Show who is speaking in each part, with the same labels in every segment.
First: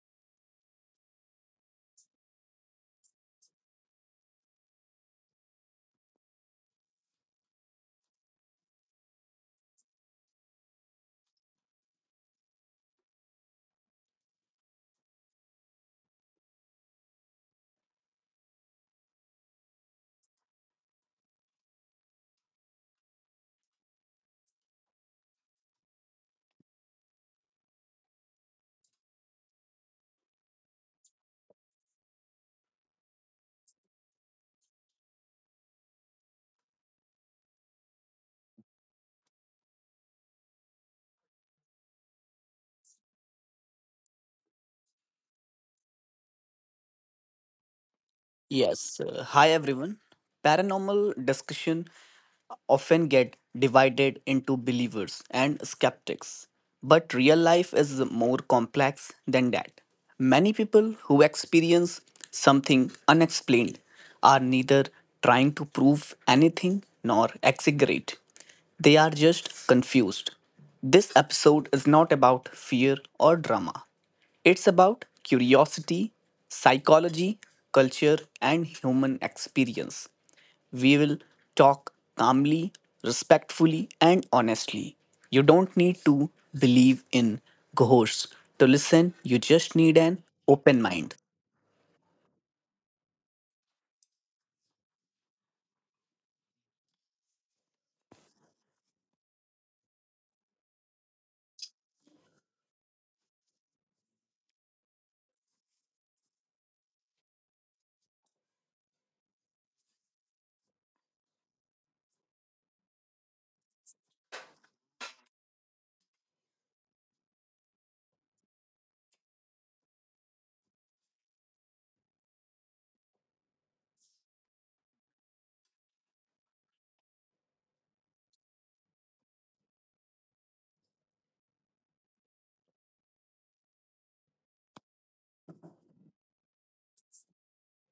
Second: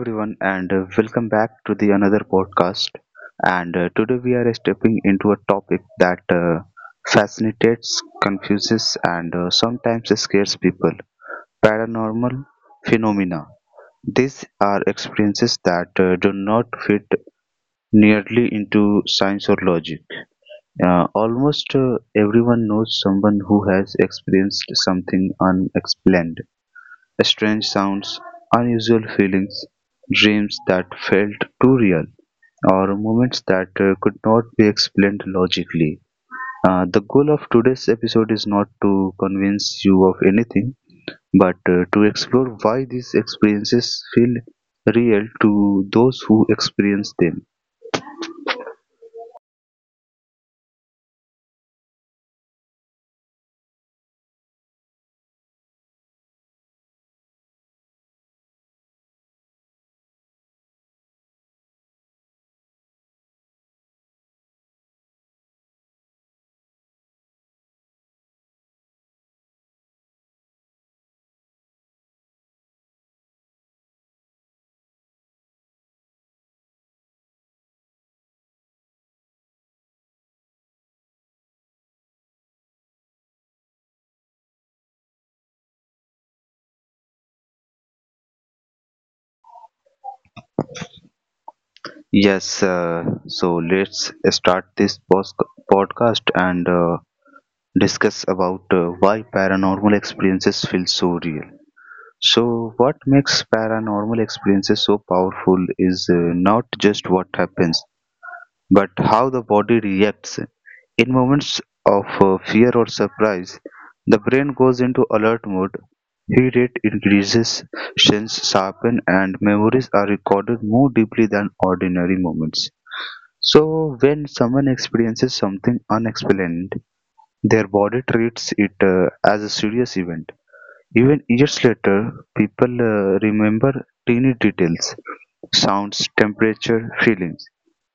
Speaker 1: everyone and welcome back to the another podcast and today we are stepping into a topic that fascinates confuses and sometimes scares people, paranormal phenomena. These are experiences that do not fit nearly into science or logic. Almost everyone knows someone who has experienced something unexplained: strange sounds, unusual feelings, dreams that felt too real, or moments that could not be explained logically. The goal of today's episode is not to convince you of anything, but to explore why these experiences feel real to those who experience them.
Speaker 2: Yes. Hi, everyone. Paranormal discussion often get divided into believers and skeptics. But real life is more complex than that. Many people who experience something unexplained are neither trying to prove anything nor exaggerate. They are just confused. This episode is not about fear or drama. It's about curiosity, psychology, culture, and human experience. We will talk calmly, respectfully, and honestly. You don't need to believe in ghosts to listen, you just need an open mind.
Speaker 1: Yes, so let's start this podcast and discuss about why paranormal experiences feel so real. So, what makes paranormal experiences so powerful is not just what happens, but how the body reacts. In moments of fear or surprise, the brain goes into alert mode, heat rate increases, sense sharpen, and memories are recorded more deeply than ordinary moments. So, when someone experiences something unexplained, their body treats it as a serious event. Even years later, people remember tiny details, sounds, temperature, feelings.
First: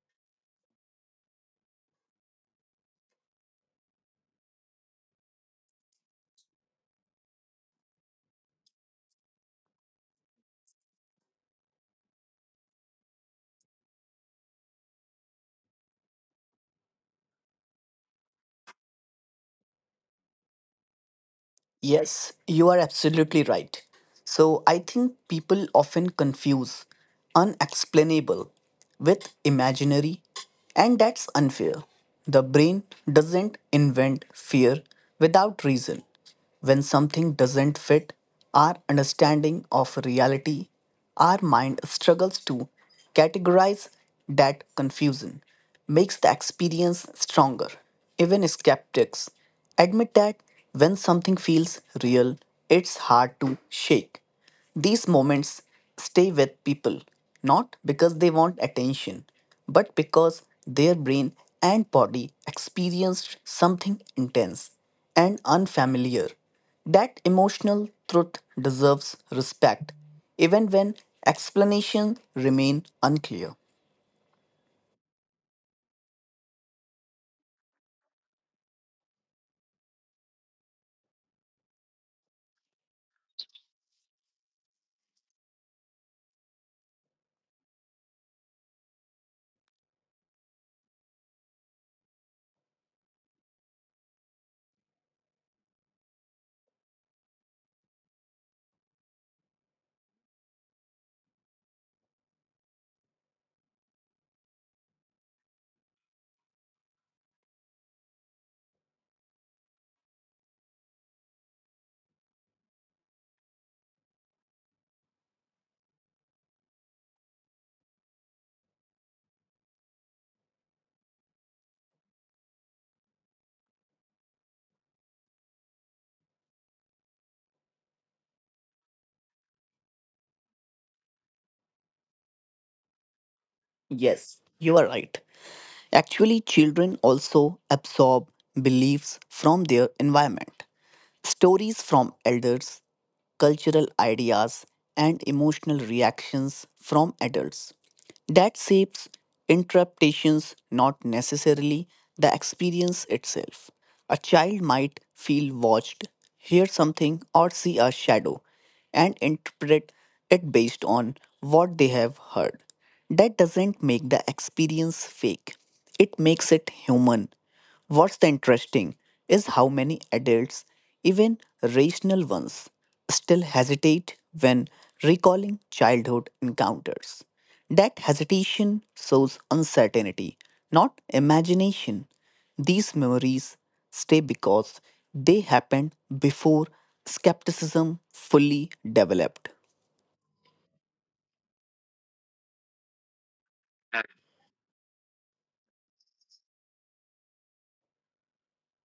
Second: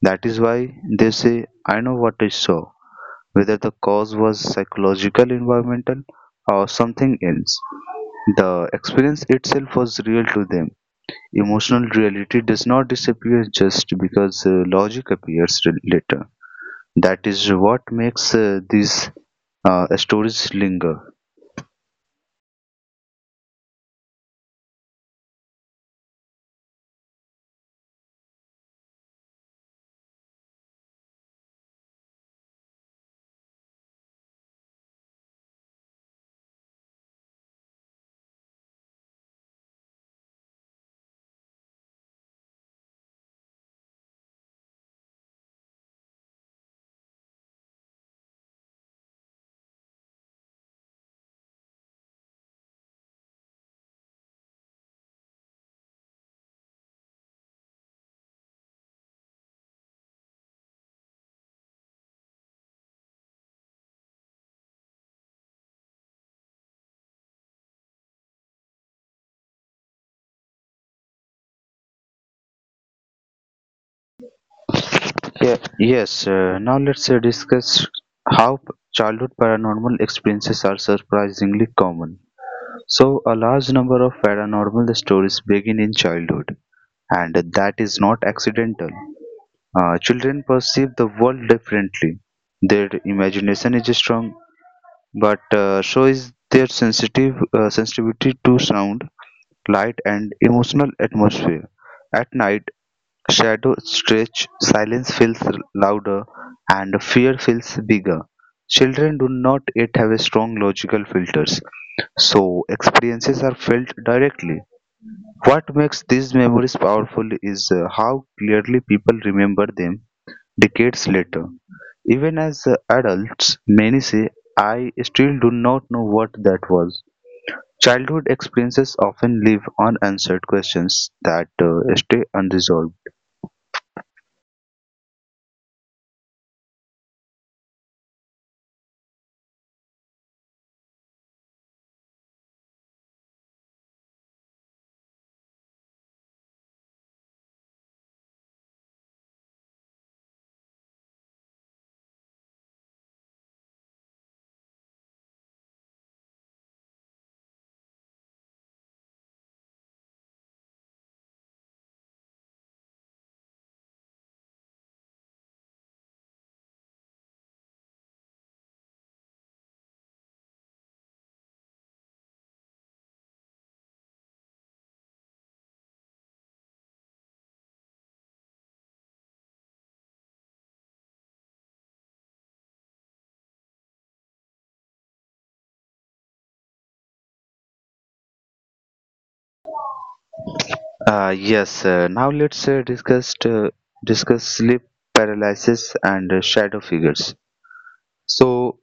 Speaker 1: That is why they say, I know what I saw, whether the cause was psychological, environmental, or something else. The experience itself was real to them. Emotional reality does not disappear just because logic appears later. That is what makes these stories linger.
Speaker 2: Yes, you are absolutely right. So I think people often confuse unexplainable with imaginary, and that's unfair. The brain doesn't invent fear without reason. When something doesn't fit our understanding of reality, our mind struggles to categorize that confusion, makes the experience stronger. Even skeptics admit that when something feels real, it's hard to shake. These moments stay with people not because they want attention, but because their brain and body experienced something intense and unfamiliar. That emotional truth deserves respect, even when explanations remain unclear.
Speaker 1: Yeah, yes. Now let's discuss how childhood paranormal experiences are surprisingly common. So, a large number of paranormal stories begin in childhood, and that is not accidental. Children perceive the world differently. Their imagination is strong, but so is their sensitive sensitivity to sound, light, and emotional atmosphere. At night, shadow stretch, silence feels louder, and fear feels bigger. Children do not yet have a strong logical filters, so experiences are felt directly. What makes these memories powerful is how clearly people remember them decades later. Even as adults, many say, I still do not know what that was. Childhood experiences often leave unanswered questions that stay unresolved.
Speaker 2: Yes, you are right. Actually, children also absorb beliefs from their environment, stories from elders, cultural ideas, and emotional reactions from adults. That shapes interpretations, not necessarily the experience itself. A child might feel watched, hear something, or see a shadow, and interpret it based on what they have heard. That doesn't make the experience fake, it makes it human. What's the interesting is how many adults, even rational ones, still hesitate when recalling childhood encounters. That hesitation shows uncertainty, not imagination. These memories stay because they happened before skepticism fully developed.
Speaker 1: Yes, now let's discuss sleep paralysis and shadow figures. So,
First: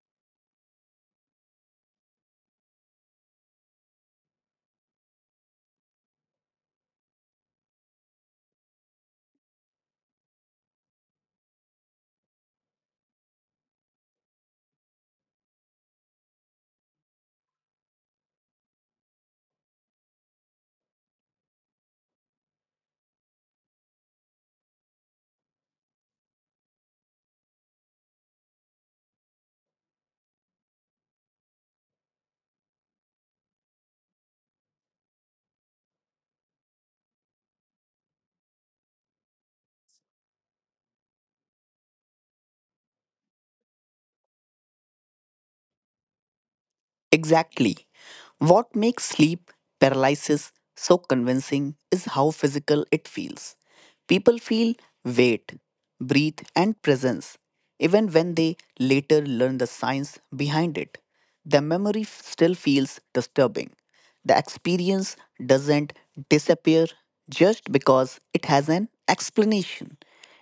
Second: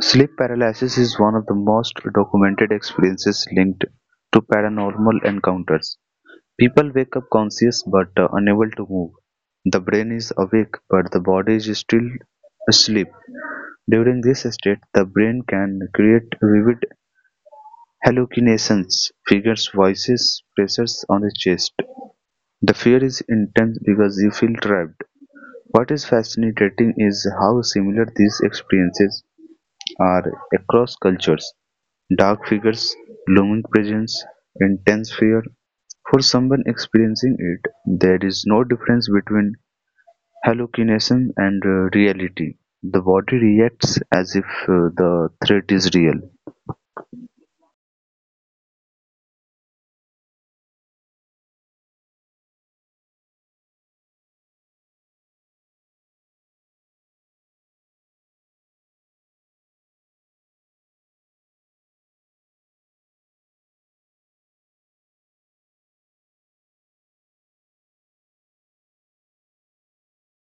Speaker 1: sleep paralysis is one of the most documented experiences linked to paranormal encounters. People wake up conscious but unable to move. The brain is awake but the body is still asleep. During this state, the brain can create vivid hallucinations, figures, voices, pressures on the chest. The fear is intense because you feel trapped. What is fascinating is how similar these experiences are across cultures. Dark figures, looming presence, intense fear. For someone experiencing it, there is no difference between hallucination and reality. The body reacts as if the threat is real.
Speaker 2: Exactly. What makes sleep paralysis so convincing is how physical it feels. People feel weight, breathe, and presence, even when they later learn the science behind it. The memory still feels disturbing. The experience doesn't disappear just because it has an explanation.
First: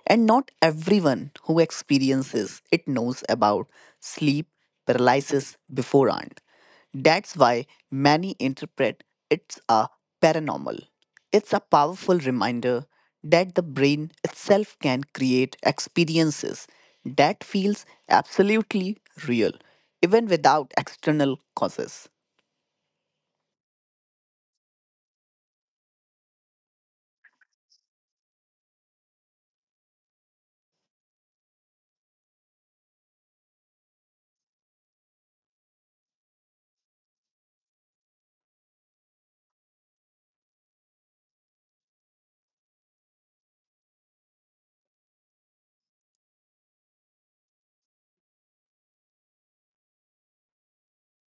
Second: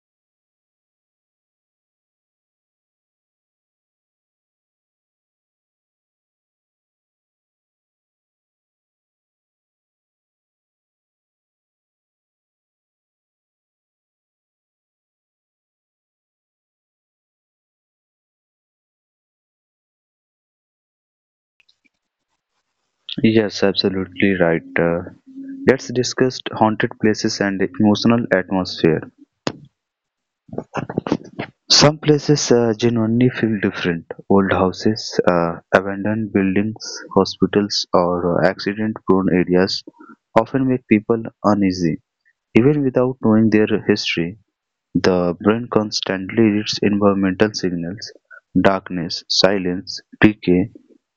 Speaker 2: And not everyone who experiences it knows about sleep paralysis beforehand. That's why many interpret it's a paranormal. It's a powerful reminder that the brain itself can create experiences that feels absolutely real even without external causes.
Speaker 1: Yes, absolutely right. Let's discuss haunted places and emotional atmosphere. Some places genuinely feel different: old houses, abandoned buildings, hospitals, or accident-prone areas often make people uneasy. Even without knowing their history, the brain constantly reads environmental signals, darkness, silence, decay,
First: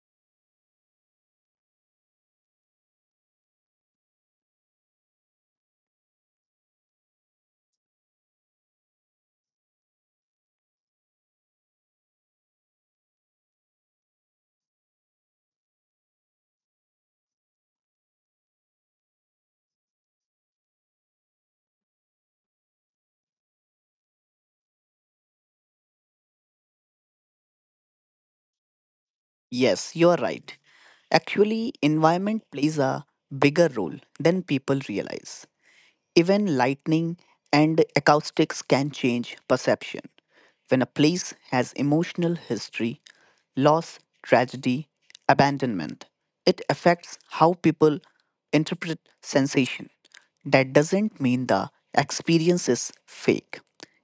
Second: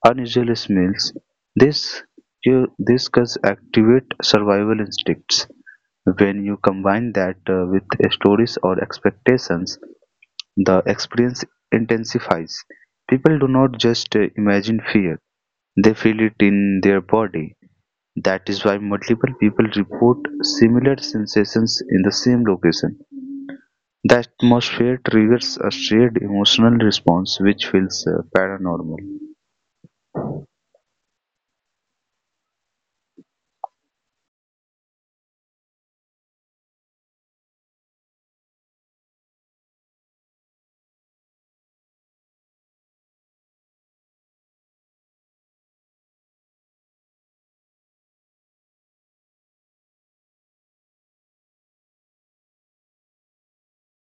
Speaker 1: unusual smells. This, this can activate survival instincts. When you combine that with stories or expectations, the experience intensifies. People do not just imagine fear, they feel it in their body. That is why multiple people report similar sensations in the same location. The atmosphere triggers a shared emotional response which feels paranormal.
Speaker 2: Yes, you are right. Actually, environment plays a bigger role than people realize. Even lightning and acoustics can change perception. When a place has emotional history, loss, tragedy, abandonment, it affects how people interpret sensation. That doesn't mean the experience is fake.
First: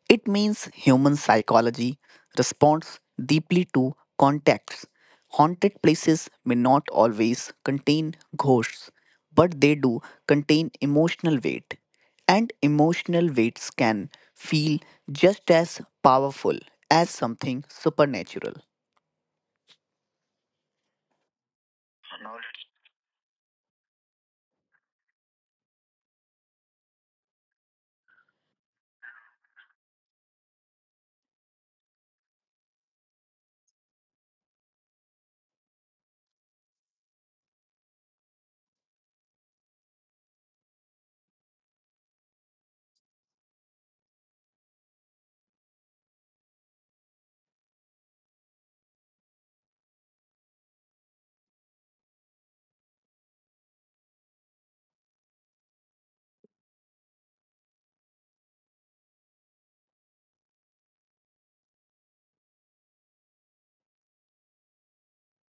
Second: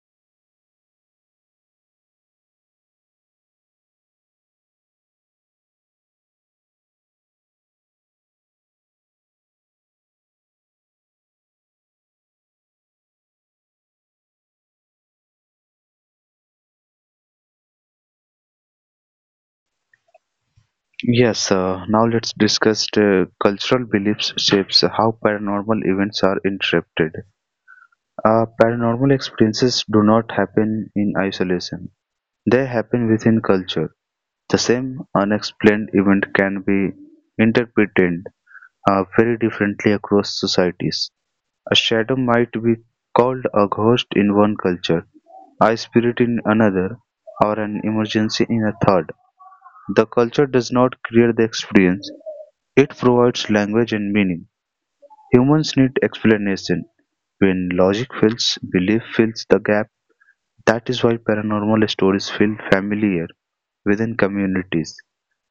Speaker 2: It means human psychology responds deeply to contexts. Haunted places may not always contain ghosts, but they do contain emotional weight. And emotional weights can feel just as powerful as something supernatural.
Speaker 1: Yes, now let's discuss the cultural beliefs shapes how paranormal events are interpreted. Paranormal experiences do not happen in isolation. They happen within culture. The same unexplained event can be interpreted very differently across societies. A shadow might be called a ghost in one culture, a spirit in another, or an emergency in a third. The culture does not create the experience, it provides language and meaning. Humans need explanation. When logic fails, belief fills the gap. That is why paranormal stories feel familiar within communities.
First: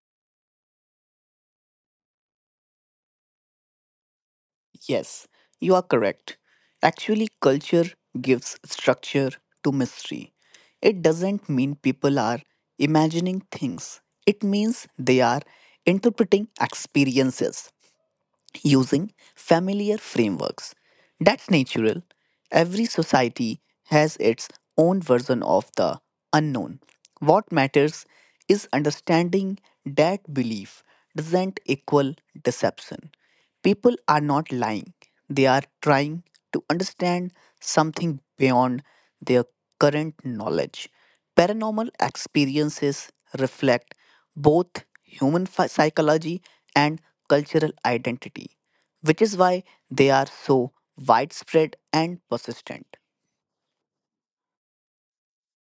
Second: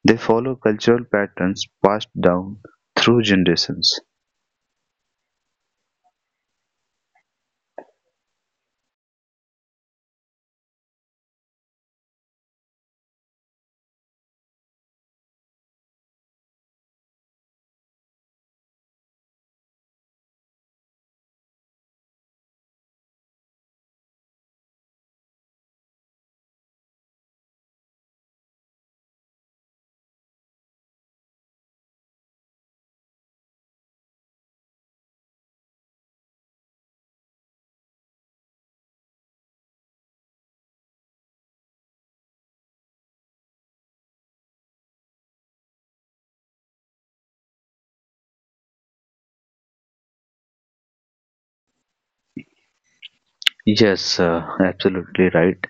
Speaker 1: They follow cultural patterns passed down through generations.
Speaker 2: Yes, you are correct. Actually, culture gives structure to mystery. It doesn't mean people are imagining things, it means they are interpreting experiences, using familiar frameworks. That's natural. Every society has its own version of the unknown. What matters is understanding that belief doesn't equal deception. People are not lying, they are trying to understand something beyond their current knowledge. Paranormal experiences reflect both human psychology and cultural identity, which is why they are so widespread and persistent.
Speaker 1: Yes, absolutely right.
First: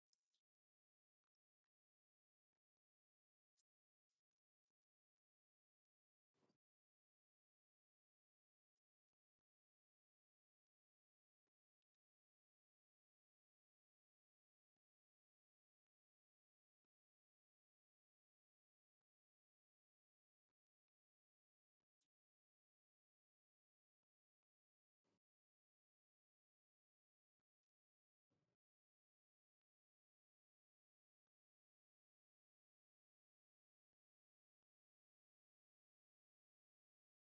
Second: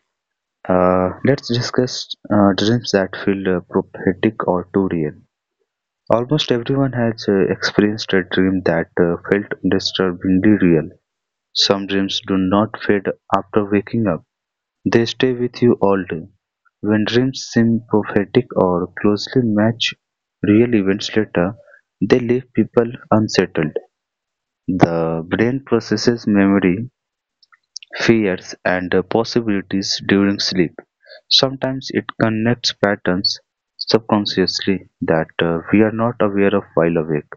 Speaker 1: Let's discuss dreams that feel prophetic or too real. Almost everyone has experienced a dream that felt disturbingly real. Some dreams do not fade after waking up. They stay with you all day. When dreams seem prophetic or closely match real events later, they leave people unsettled. The brain processes memory, fears, and possibilities during sleep. Sometimes it connects patterns subconsciously that we are not aware of while awake.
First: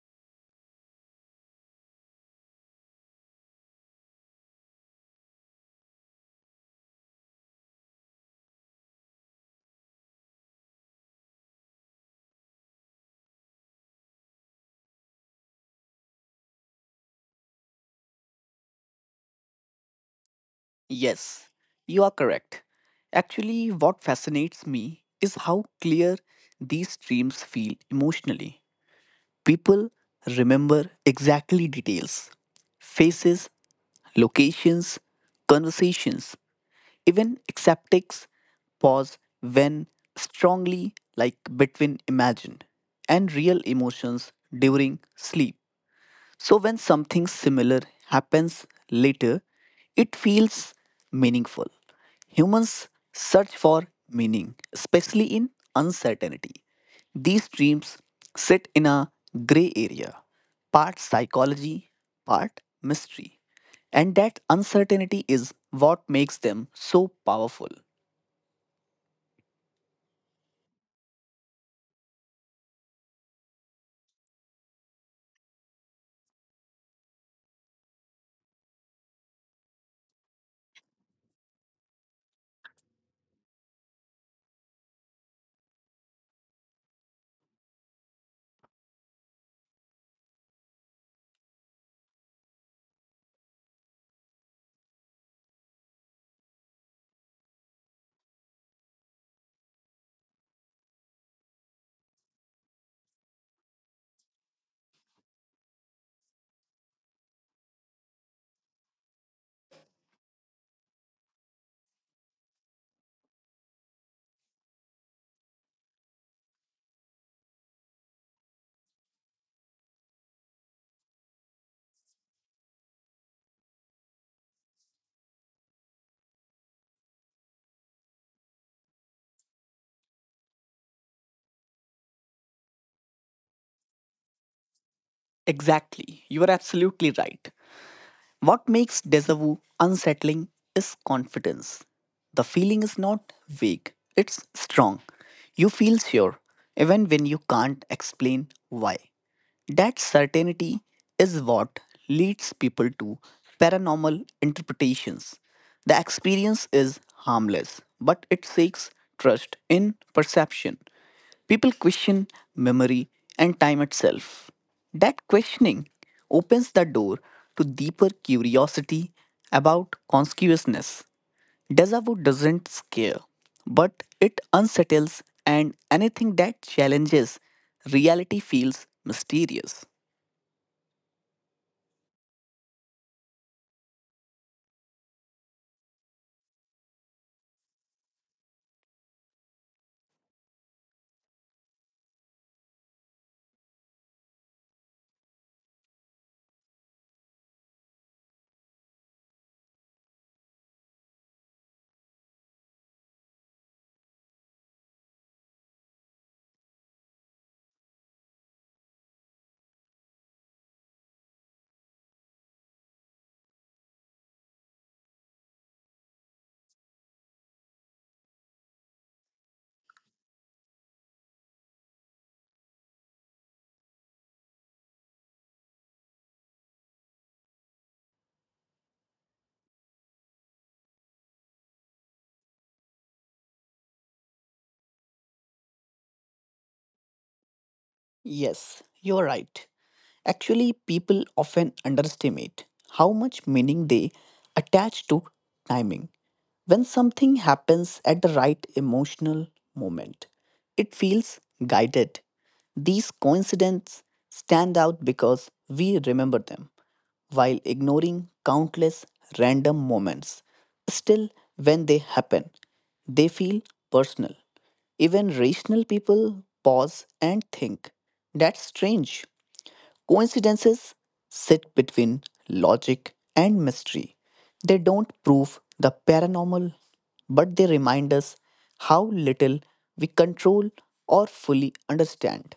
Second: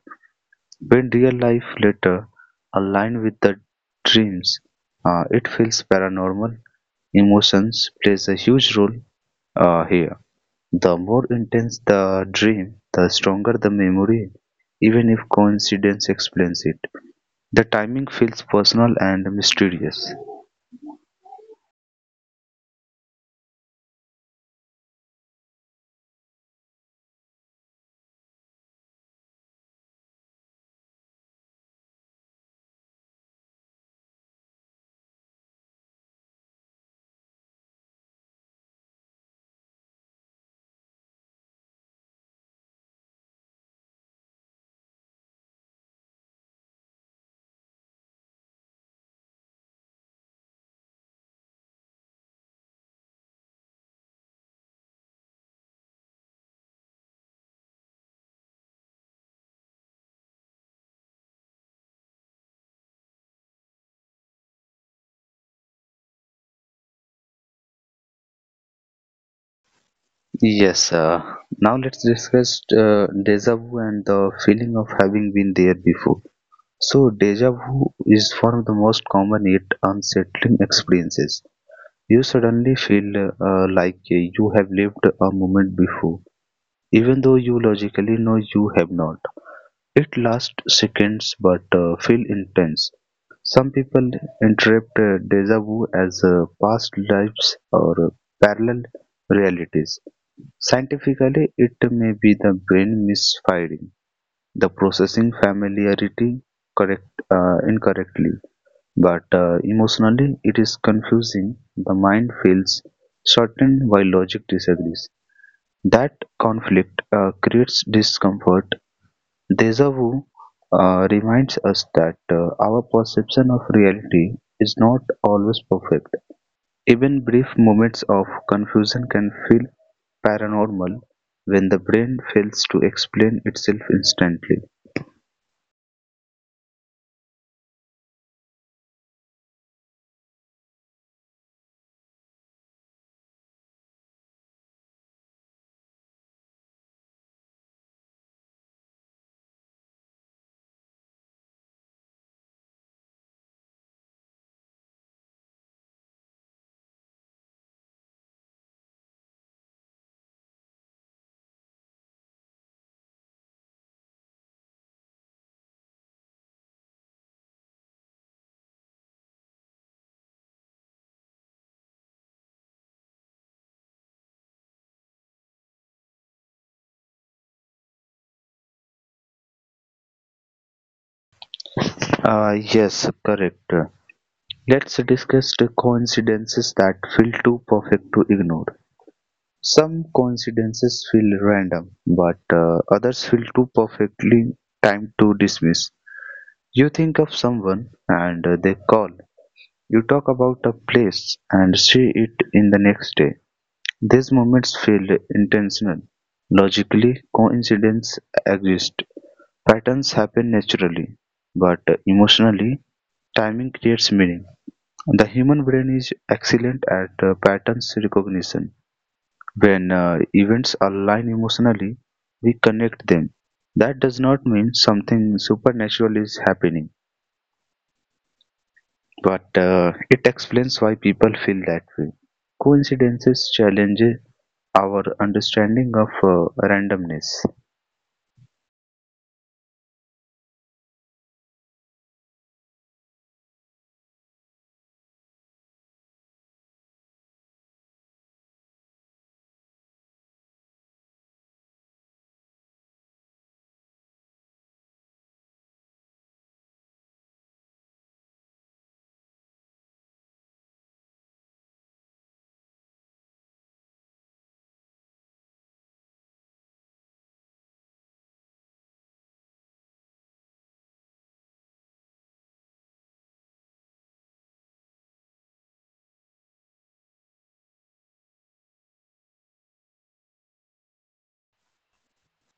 Speaker 1: When real life later aligns with the dreams, it feels paranormal. Emotions plays a huge role here. The more intense the dream, the stronger the memory, even if coincidence explains it. The timing feels personal and mysterious.
Speaker 2: Yes, you are correct. Actually, what fascinates me is how clear these dreams feel emotionally. People remember exactly details, faces, locations, conversations. Even acceptics pause when strongly, like between imagined and real emotions during sleep. So, when something similar happens later, it feels meaningful. Humans search for meaning, especially in uncertainty. These dreams sit in a gray area, part psychology, part mystery. And that uncertainty is what makes them so powerful.
Speaker 1: Yes, now let's discuss deja vu and the feeling of having been there before. So, deja vu is one of the most common yet unsettling experiences. You suddenly feel like you have lived a moment before, even though you logically know you have not. It lasts seconds but feels intense. Some people interpret deja vu as past lives or parallel realities. Scientifically, it may be the brain misfiring, the processing familiarity incorrectly, but emotionally it is confusing. The mind feels certain while logic disagrees. That conflict creates discomfort. Deja vu reminds us that our perception of reality is not always perfect. Even brief moments of confusion can feel paranormal when the brain fails to explain itself instantly.
Speaker 2: Exactly, you are absolutely right. What makes deja vu unsettling is confidence. The feeling is not vague, it's strong. You feel sure, even when you can't explain why. That certainty is what leads people to paranormal interpretations. The experience is harmless, but it seeks trust in perception. People question memory and time itself. That questioning opens the door to deeper curiosity about consciousness. Deja vu doesn't scare, but it unsettles, and anything that challenges reality feels mysterious.
Speaker 1: Yes, correct. Let's discuss the coincidences that feel too perfect to ignore. Some coincidences feel random, but others feel too perfectly timed to dismiss. You think of someone and they call. You talk about a place and see it in the next day. These moments feel intentional. Logically, coincidences exist. Patterns happen naturally, but emotionally, timing creates meaning. The human brain is excellent at patterns recognition. When events align emotionally, we connect them. That does not mean something supernatural is happening but it explains why people feel that way. Coincidences challenge our understanding of randomness.
Speaker 2: Yes, you're right. Actually, people often underestimate how much meaning they attach to timing. When something happens at the right emotional moment, it feels guided. These coincidences stand out because we remember them while ignoring countless random moments. Still, when they happen, they feel personal. Even rational people pause and think. That's strange. Coincidences sit between logic and mystery. They don't prove the paranormal, but they remind us how little we control or fully understand.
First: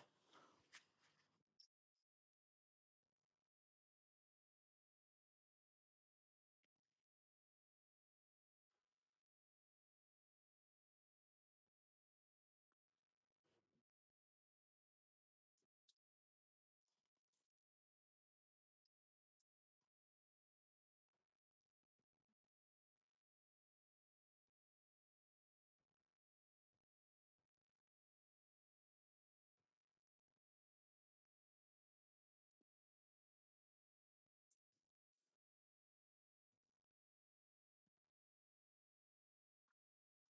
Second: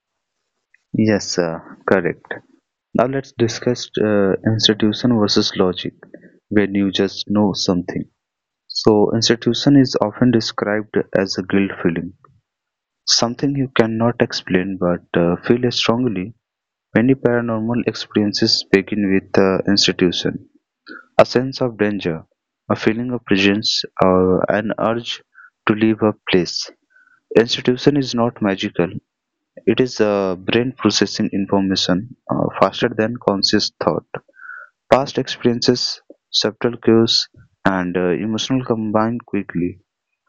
Speaker 1: Yes, correct. Now let's discuss institution versus logic, when you just know something. So, institution is often described as a guilt feeling, something you cannot explain but feel strongly. Many paranormal experiences begin with institution. A sense of danger, a feeling of presence, an urge to leave a place. Institution is not magical. It is the brain processing information faster than conscious thought. Past experiences, subtle cues, and emotional combine quickly.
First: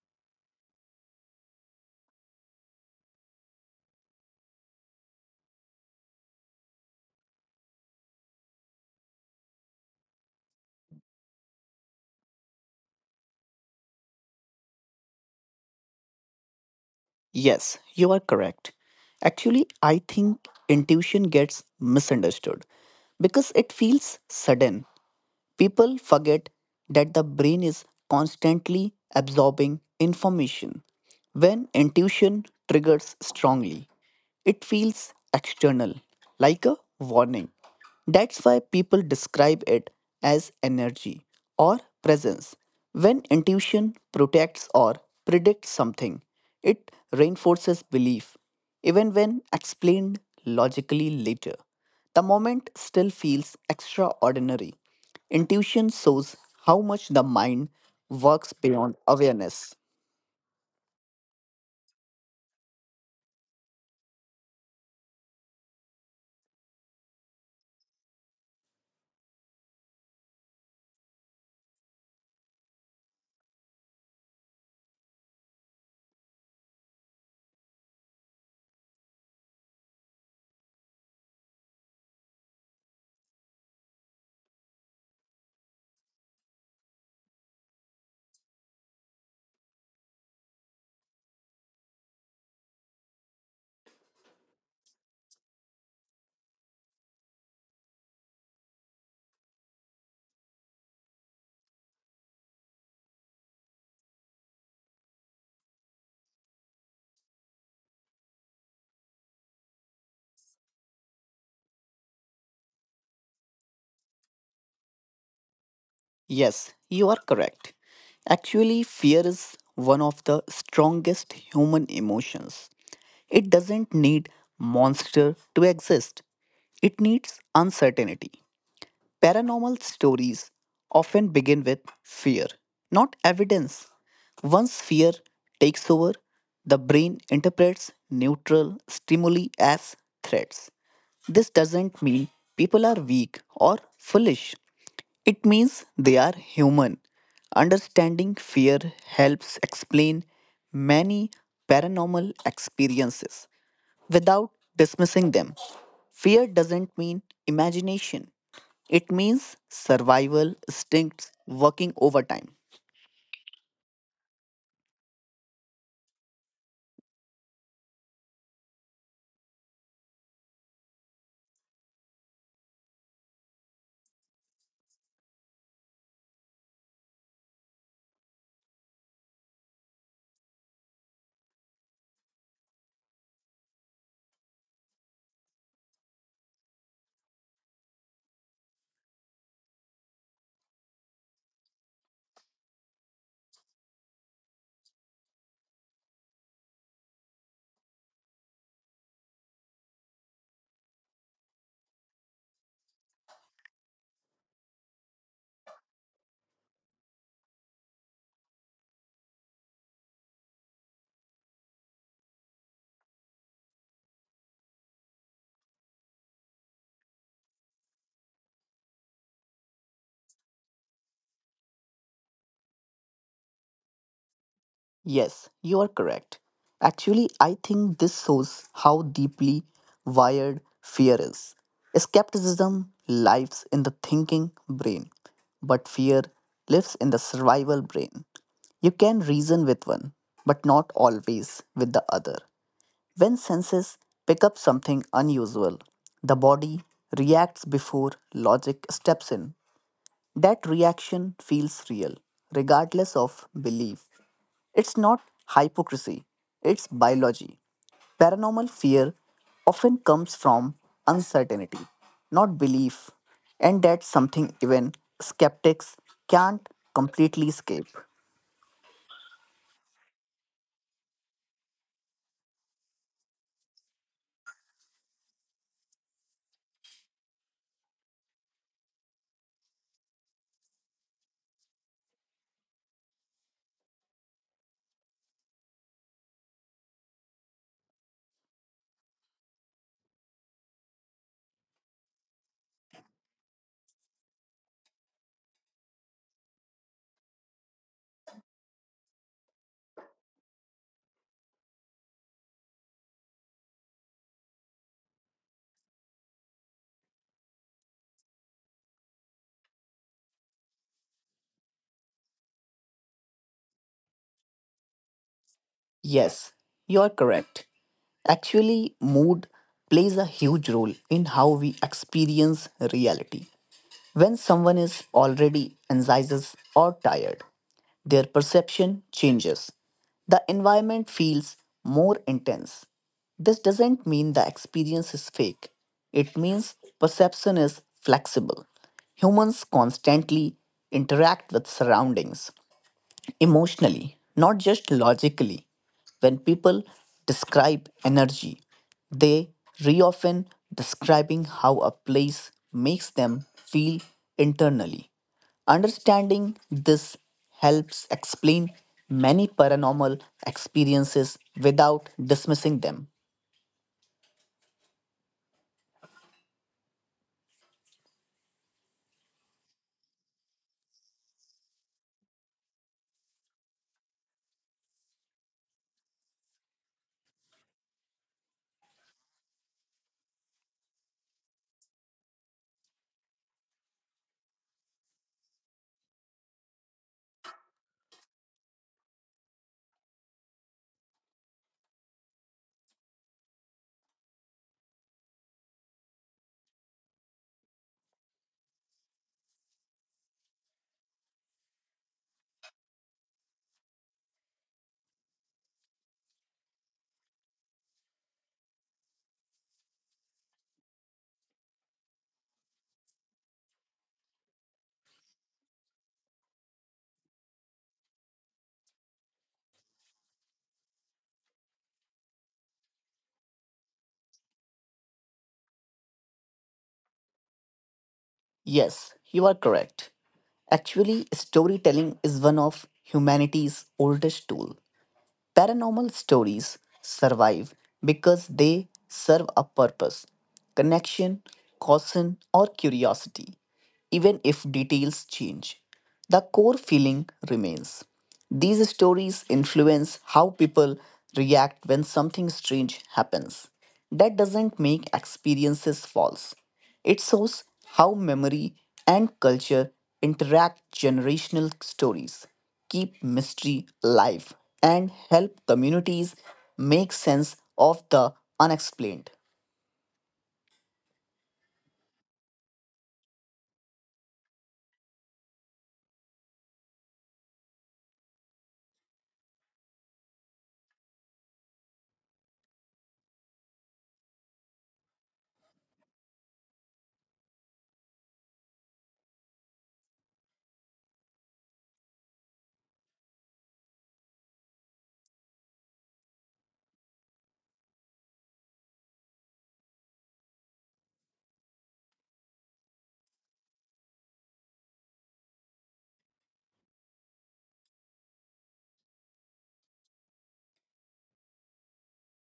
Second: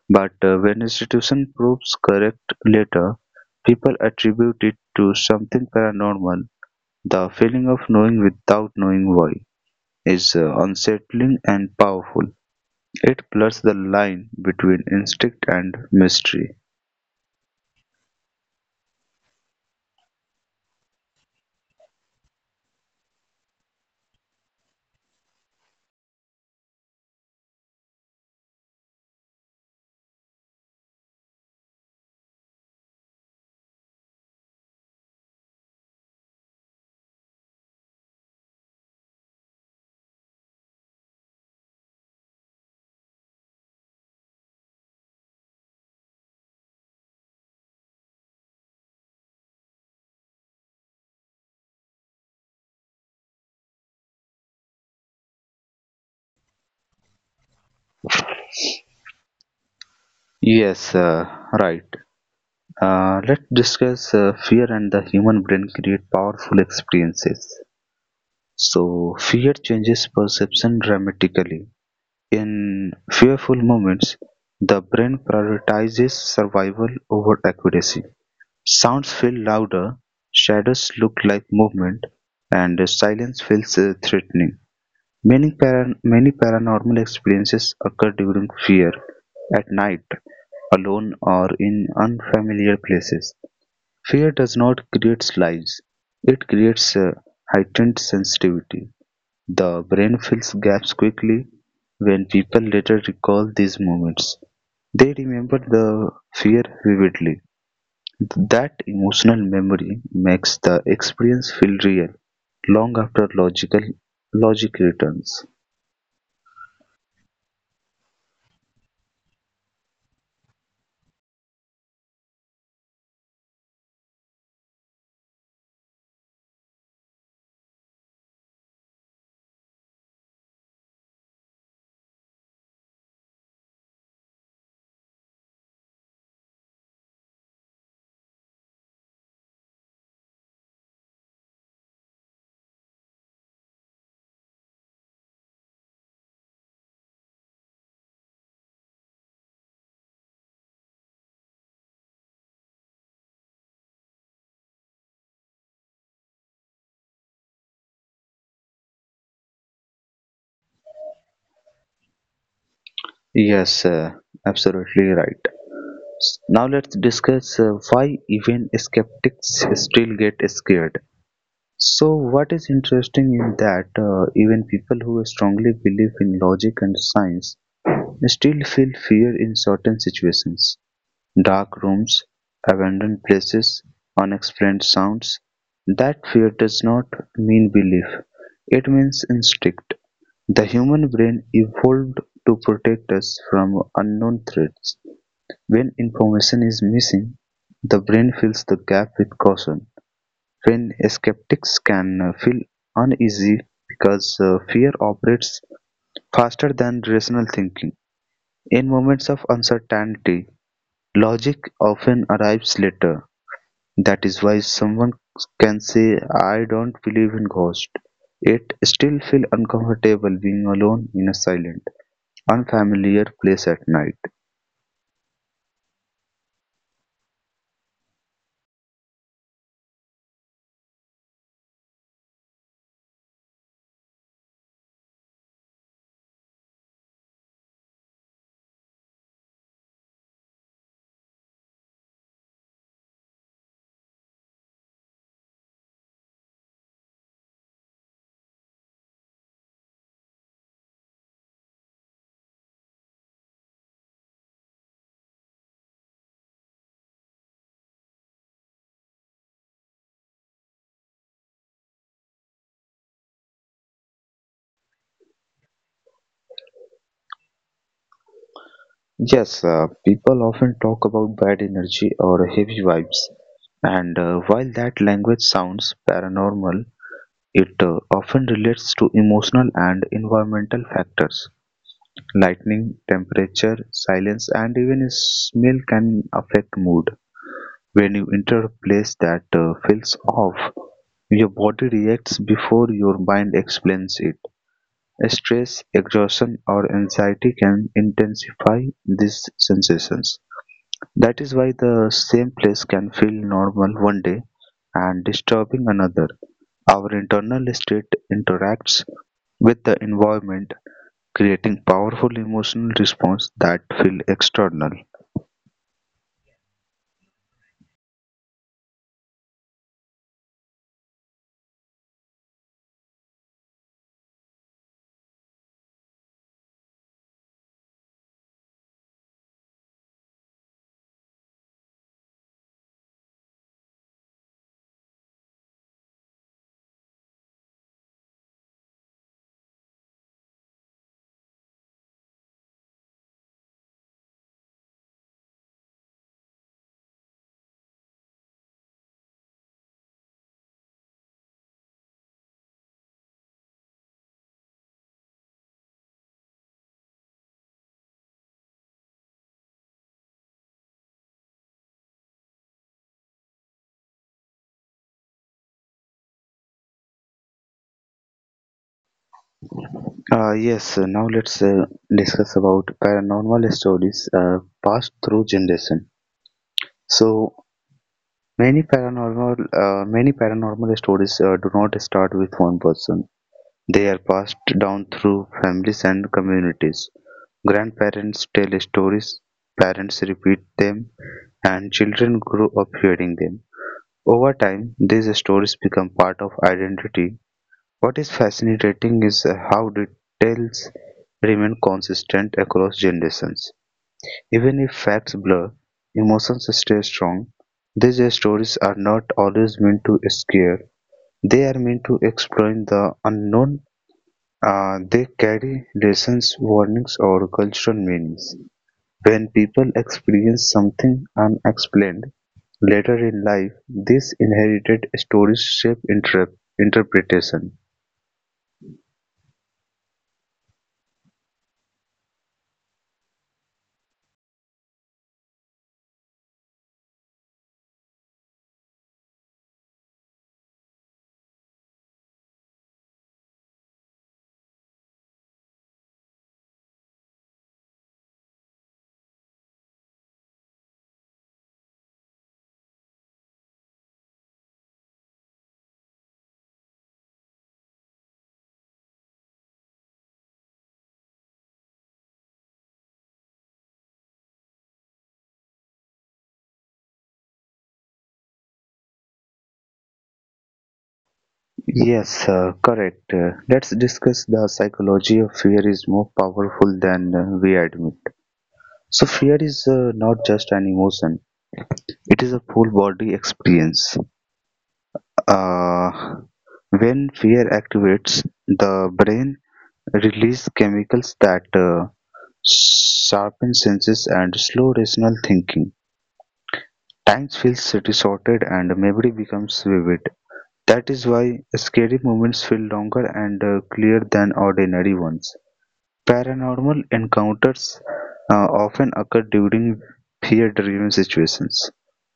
Speaker 1: But when institution proves correct later, people attribute it to something paranormal. The feeling of knowing without knowing why is unsettling and powerful. It blurs the line between instinct and mystery.
Speaker 2: Yes, you are correct. Actually, I think intuition gets misunderstood because it feels sudden. People forget that the brain is constantly absorbing information. When intuition triggers strongly, it feels external, like a warning. That's why people describe it as energy or presence. When intuition protects or predicts something, it reinforces belief, even when explained logically later. The moment still feels extraordinary. Intuition shows how much the mind works beyond awareness.
Speaker 1: Yes, right. Let's discuss fear and the human brain create powerful experiences. So, fear changes perception dramatically. In fearful moments, the brain prioritizes survival over accuracy. Sounds feel louder, shadows look like movement, and silence feels threatening. Many paranormal experiences occur during fear, at night, alone, or in unfamiliar places. Fear does not create lies, it creates a heightened sensitivity. The brain fills gaps quickly. When people later recall these moments, they remember the fear vividly. That emotional memory makes the experience feel real long after logic returns.
Speaker 2: Yes, you are correct. Actually, fear is one of the strongest human emotions. It doesn't need monster to exist. It needs uncertainty. Paranormal stories often begin with fear, not evidence. Once fear takes over, the brain interprets neutral stimuli as threats. This doesn't mean people are weak or foolish. It means they are human. Understanding fear helps explain many paranormal experiences without dismissing them. Fear doesn't mean imagination, it means survival instincts working overtime.
Speaker 1: Yes, absolutely right. Now let's discuss why even skeptics still get scared. So, what is interesting in that even people who strongly believe in logic and science still feel fear in certain situations. Dark rooms, abandoned places, unexplained sounds. That fear does not mean belief, it means instinct. The human brain evolved to protect us from unknown threats. When information is missing, the brain fills the gap with caution. When skeptics can feel uneasy because fear operates faster than rational thinking. In moments of uncertainty, logic often arrives later. That is why someone can say I don't believe in ghosts, yet still feel uncomfortable being alone in a silent, unfamiliar place at night.
Speaker 2: Yes, you are correct. Actually, I think this shows how deeply wired fear is. Skepticism lives in the thinking brain, but fear lives in the survival brain. You can reason with one, but not always with the other. When senses pick up something unusual, the body reacts before logic steps in. That reaction feels real, regardless of belief. It's not hypocrisy, it's biology. Paranormal fear often comes from uncertainty, not belief, and that's something even skeptics can't completely escape.
Speaker 1: Yes, people often talk about bad energy or heavy vibes, and while that language sounds paranormal, it often relates to emotional and environmental factors. Lightning, temperature, silence, and even a smell can affect mood. When you enter a place that feels off, your body reacts before your mind explains it. Stress, exhaustion, or anxiety can intensify these sensations. That is why the same place can feel normal one day and disturbing another. Our internal state interacts with the environment, creating powerful emotional response that feel external.
Speaker 2: Yes, you are correct. Actually, mood plays a huge role in how we experience reality. When someone is already anxious or tired, their perception changes. The environment feels more intense. This doesn't mean the experience is fake, it means perception is flexible. Humans constantly interact with surroundings emotionally, not just logically. When people describe energy, they re often describing how a place makes them feel internally. Understanding this helps explain many paranormal experiences without dismissing them.
Speaker 1: Yes, now let's discuss about paranormal stories passed through generation. So many paranormal many paranormal stories do not start with one person. They are passed down through families and communities. Grandparents tell stories, parents repeat them, and children grow up hearing them. Over time, these stories become part of identity. What is fascinating is how details remain consistent across generations. Even if facts blur, emotions stay strong. These stories are not always meant to scare, they are meant to explain the unknown. They carry lessons, warnings, or cultural meanings. When people experience something unexplained later in life, these inherited stories shape interpretation.
Speaker 2: Yes, you are correct. Actually, storytelling is one of humanity's oldest tool. Paranormal stories survive because they serve a purpose, connection, caution, or curiosity even if details change. The core feeling remains. These stories influence how people react when something strange happens. That doesn't make experiences false. It shows how memory and culture interact generational stories, keep mystery alive, and help communities make sense of the unexplained.
Speaker 1: Yes, correct. Let's discuss the psychology of fear is more powerful than we admit. So, fear is not just an emotion, it is a full body experience. Uh, when fear activates, the brain releases chemicals that sharpen senses and slow rational thinking. Time feels distorted and memory becomes vivid. That is why scary moments feel longer and clear than ordinary ones. Paranormal encounters often occur during fear-driven situations.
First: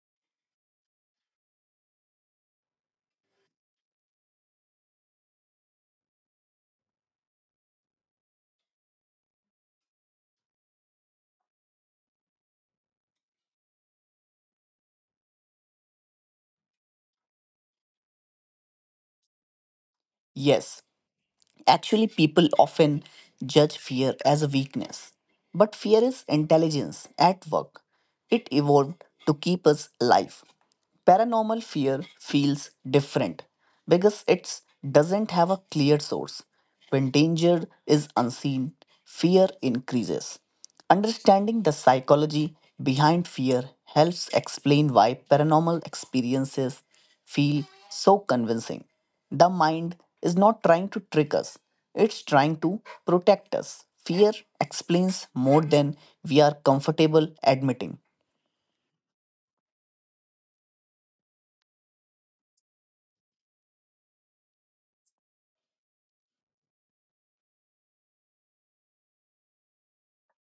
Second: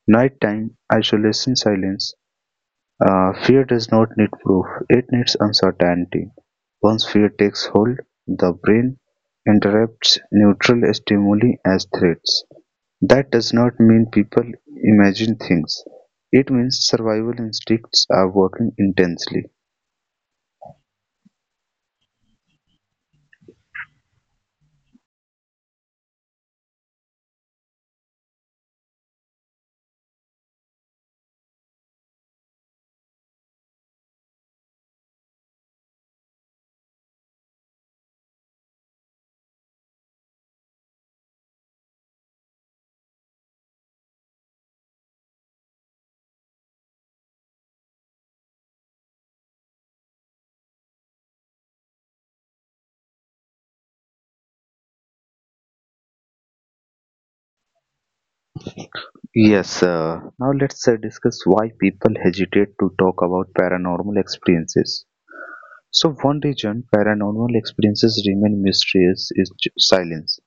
Speaker 1: Nighttime isolation silence. Fear does not need proof, it needs uncertainty. Once fear takes hold, the brain interrupts neutral stimuli as threats. That does not mean people imagine things. It means survival instincts are working intensely.
Speaker 2: Yes. Actually, people often judge fear as a weakness, but fear is intelligence at work. It evolved to keep us alive. Paranormal fear feels different because it doesn't have a clear source. When danger is unseen, fear increases. Understanding the psychology behind fear helps explain why paranormal experiences feel so convincing. The mind is not trying to trick us, it's trying to protect us. Fear explains more than we are comfortable admitting.
Speaker 1: Yes, now let's discuss why people hesitate to talk about paranormal experiences. So, one reason paranormal experiences remain mysterious is silence.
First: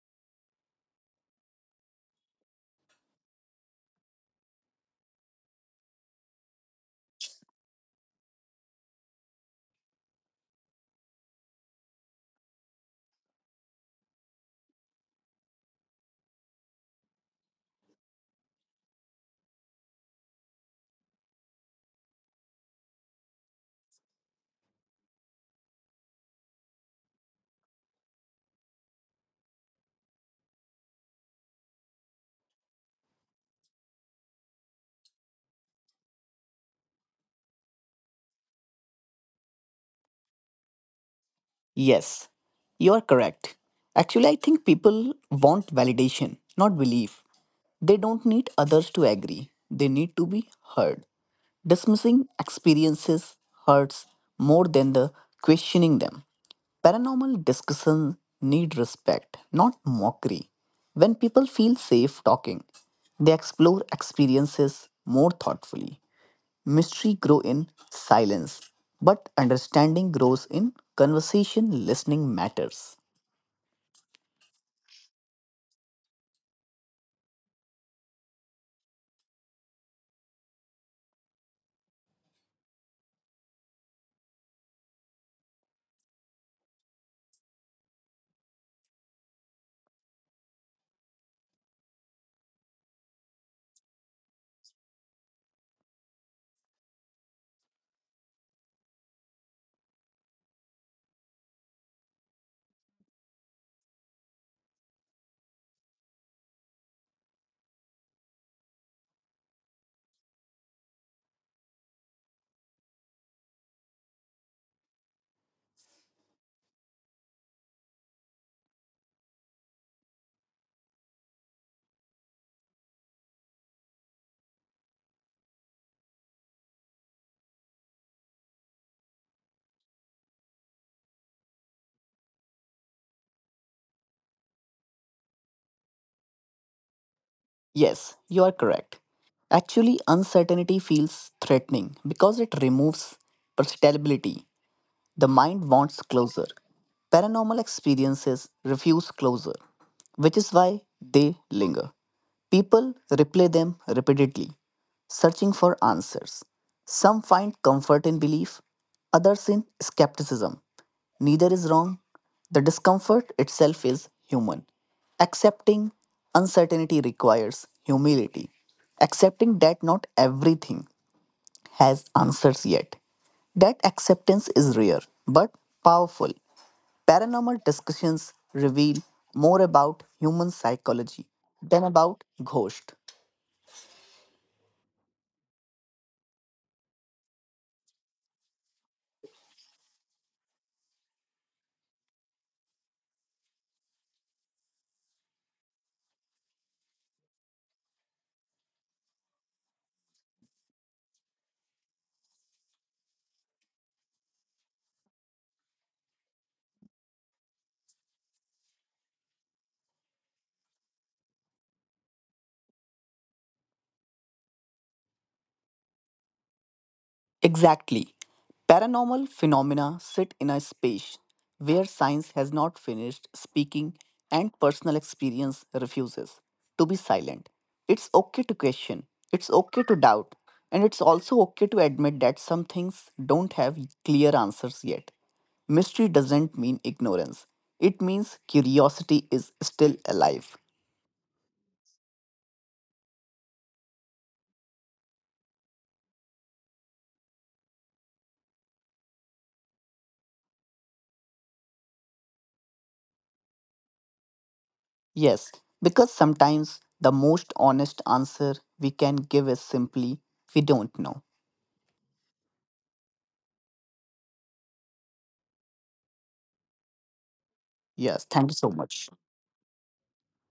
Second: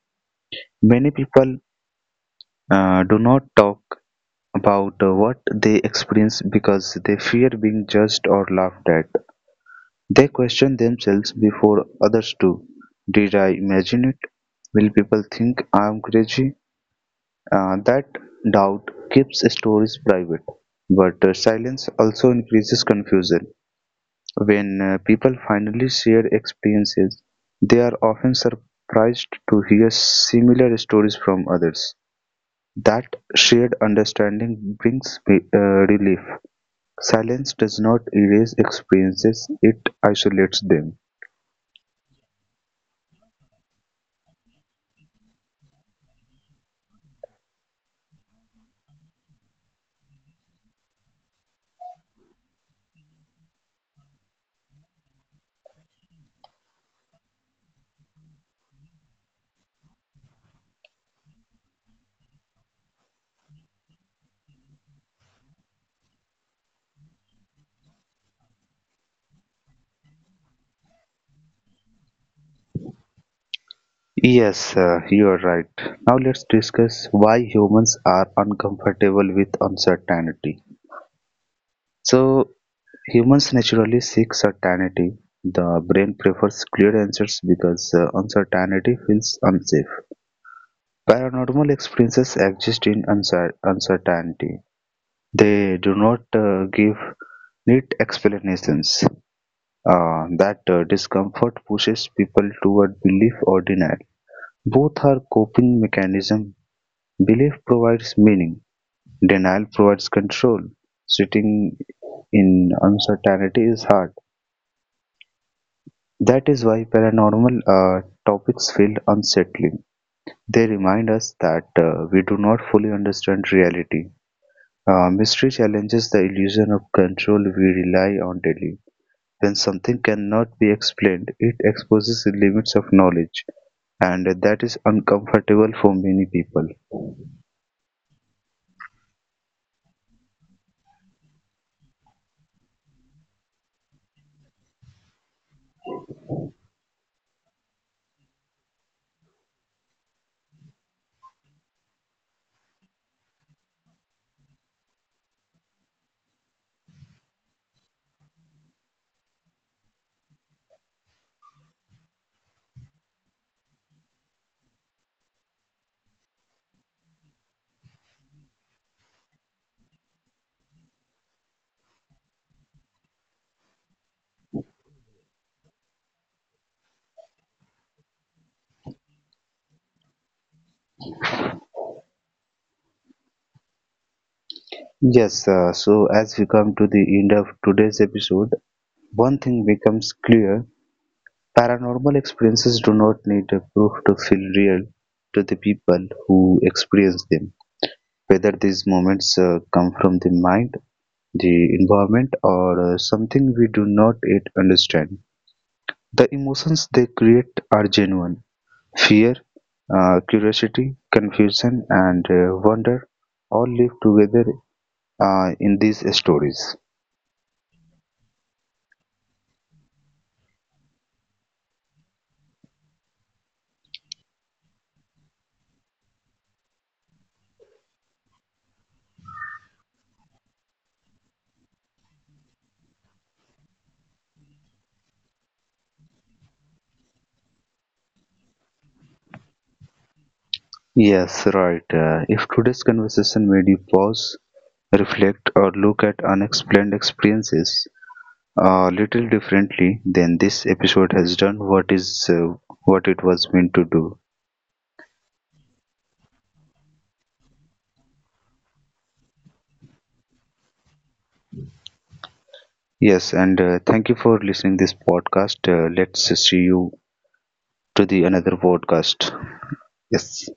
Speaker 1: Many people do not talk about what they experience because they fear being judged or laughed at. They question themselves before others do. Did I imagine it? Will people think I am crazy? That doubt keeps stories private, but silence also increases confusion. When people finally share experiences, they are often surprised to hear similar stories from others. That shared understanding brings relief. Silence does not erase experiences, it isolates them.
Speaker 2: Yes, you are correct. Actually, I think people want validation, not belief. They don't need others to agree, they need to be heard. Dismissing experiences hurts more than the questioning them. Paranormal discussions need respect, not mockery. When people feel safe talking, they explore experiences more thoughtfully. Mystery grow in silence, but understanding grows in conversation listening matters.
Speaker 1: Yes, you are right. Now let's discuss why humans are uncomfortable with uncertainty. So, humans naturally seek certainty. The brain prefers clear answers because uncertainty feels unsafe. Paranormal experiences exist in uncertainty. They do not give neat explanations. That discomfort pushes people toward belief or denial. Both are coping mechanisms. Belief provides meaning, denial provides control. Sitting in uncertainty is hard. That is why paranormal topics feel unsettling. They remind us that we do not fully understand reality. Mystery challenges the illusion of control we rely on daily. When something cannot be explained, it exposes the limits of knowledge, and that is uncomfortable for many people.
Speaker 2: Yes, you are correct. Actually, uncertainty feels threatening because it removes predictability. The mind wants closure. Paranormal experiences refuse closure, which is why they linger. People replay them repeatedly, searching for answers. Some find comfort in belief, others in skepticism. Neither is wrong. The discomfort itself is human. Accepting uncertainty requires humility. Accepting that not everything has answers yet. That acceptance is rare but powerful. Paranormal discussions reveal more about human psychology than about ghosts.
Speaker 1: Yes, so as we come to the end of today's episode, one thing becomes clear. Paranormal experiences do not need a proof to feel real to the people who experience them, whether these moments come from the mind, the environment, or something we do not yet understand. The emotions they create are genuine fear, curiosity, confusion, and wonder all live together in these stories.
Speaker 2: Exactly. Paranormal phenomena sit in a space where science has not finished speaking and personal experience refuses to be silent. It's okay to question, it's okay to doubt, and it's also okay to admit that some things don't have clear answers yet. Mystery doesn't mean ignorance, it means curiosity is still alive.
Speaker 1: Yes, right. If today's conversation made you pause, reflect or look at unexplained experiences a little differently then this episode has done what is what it was meant to do.
Speaker 2: Yes, because sometimes the most honest answer we can give is simply, we don't know.
Speaker 1: Yes and thank you for listening this podcast. Let's see you to the
Speaker 2: Yes, thank
Speaker 1: another
Speaker 2: you so much.
Speaker 1: podcast. Yes.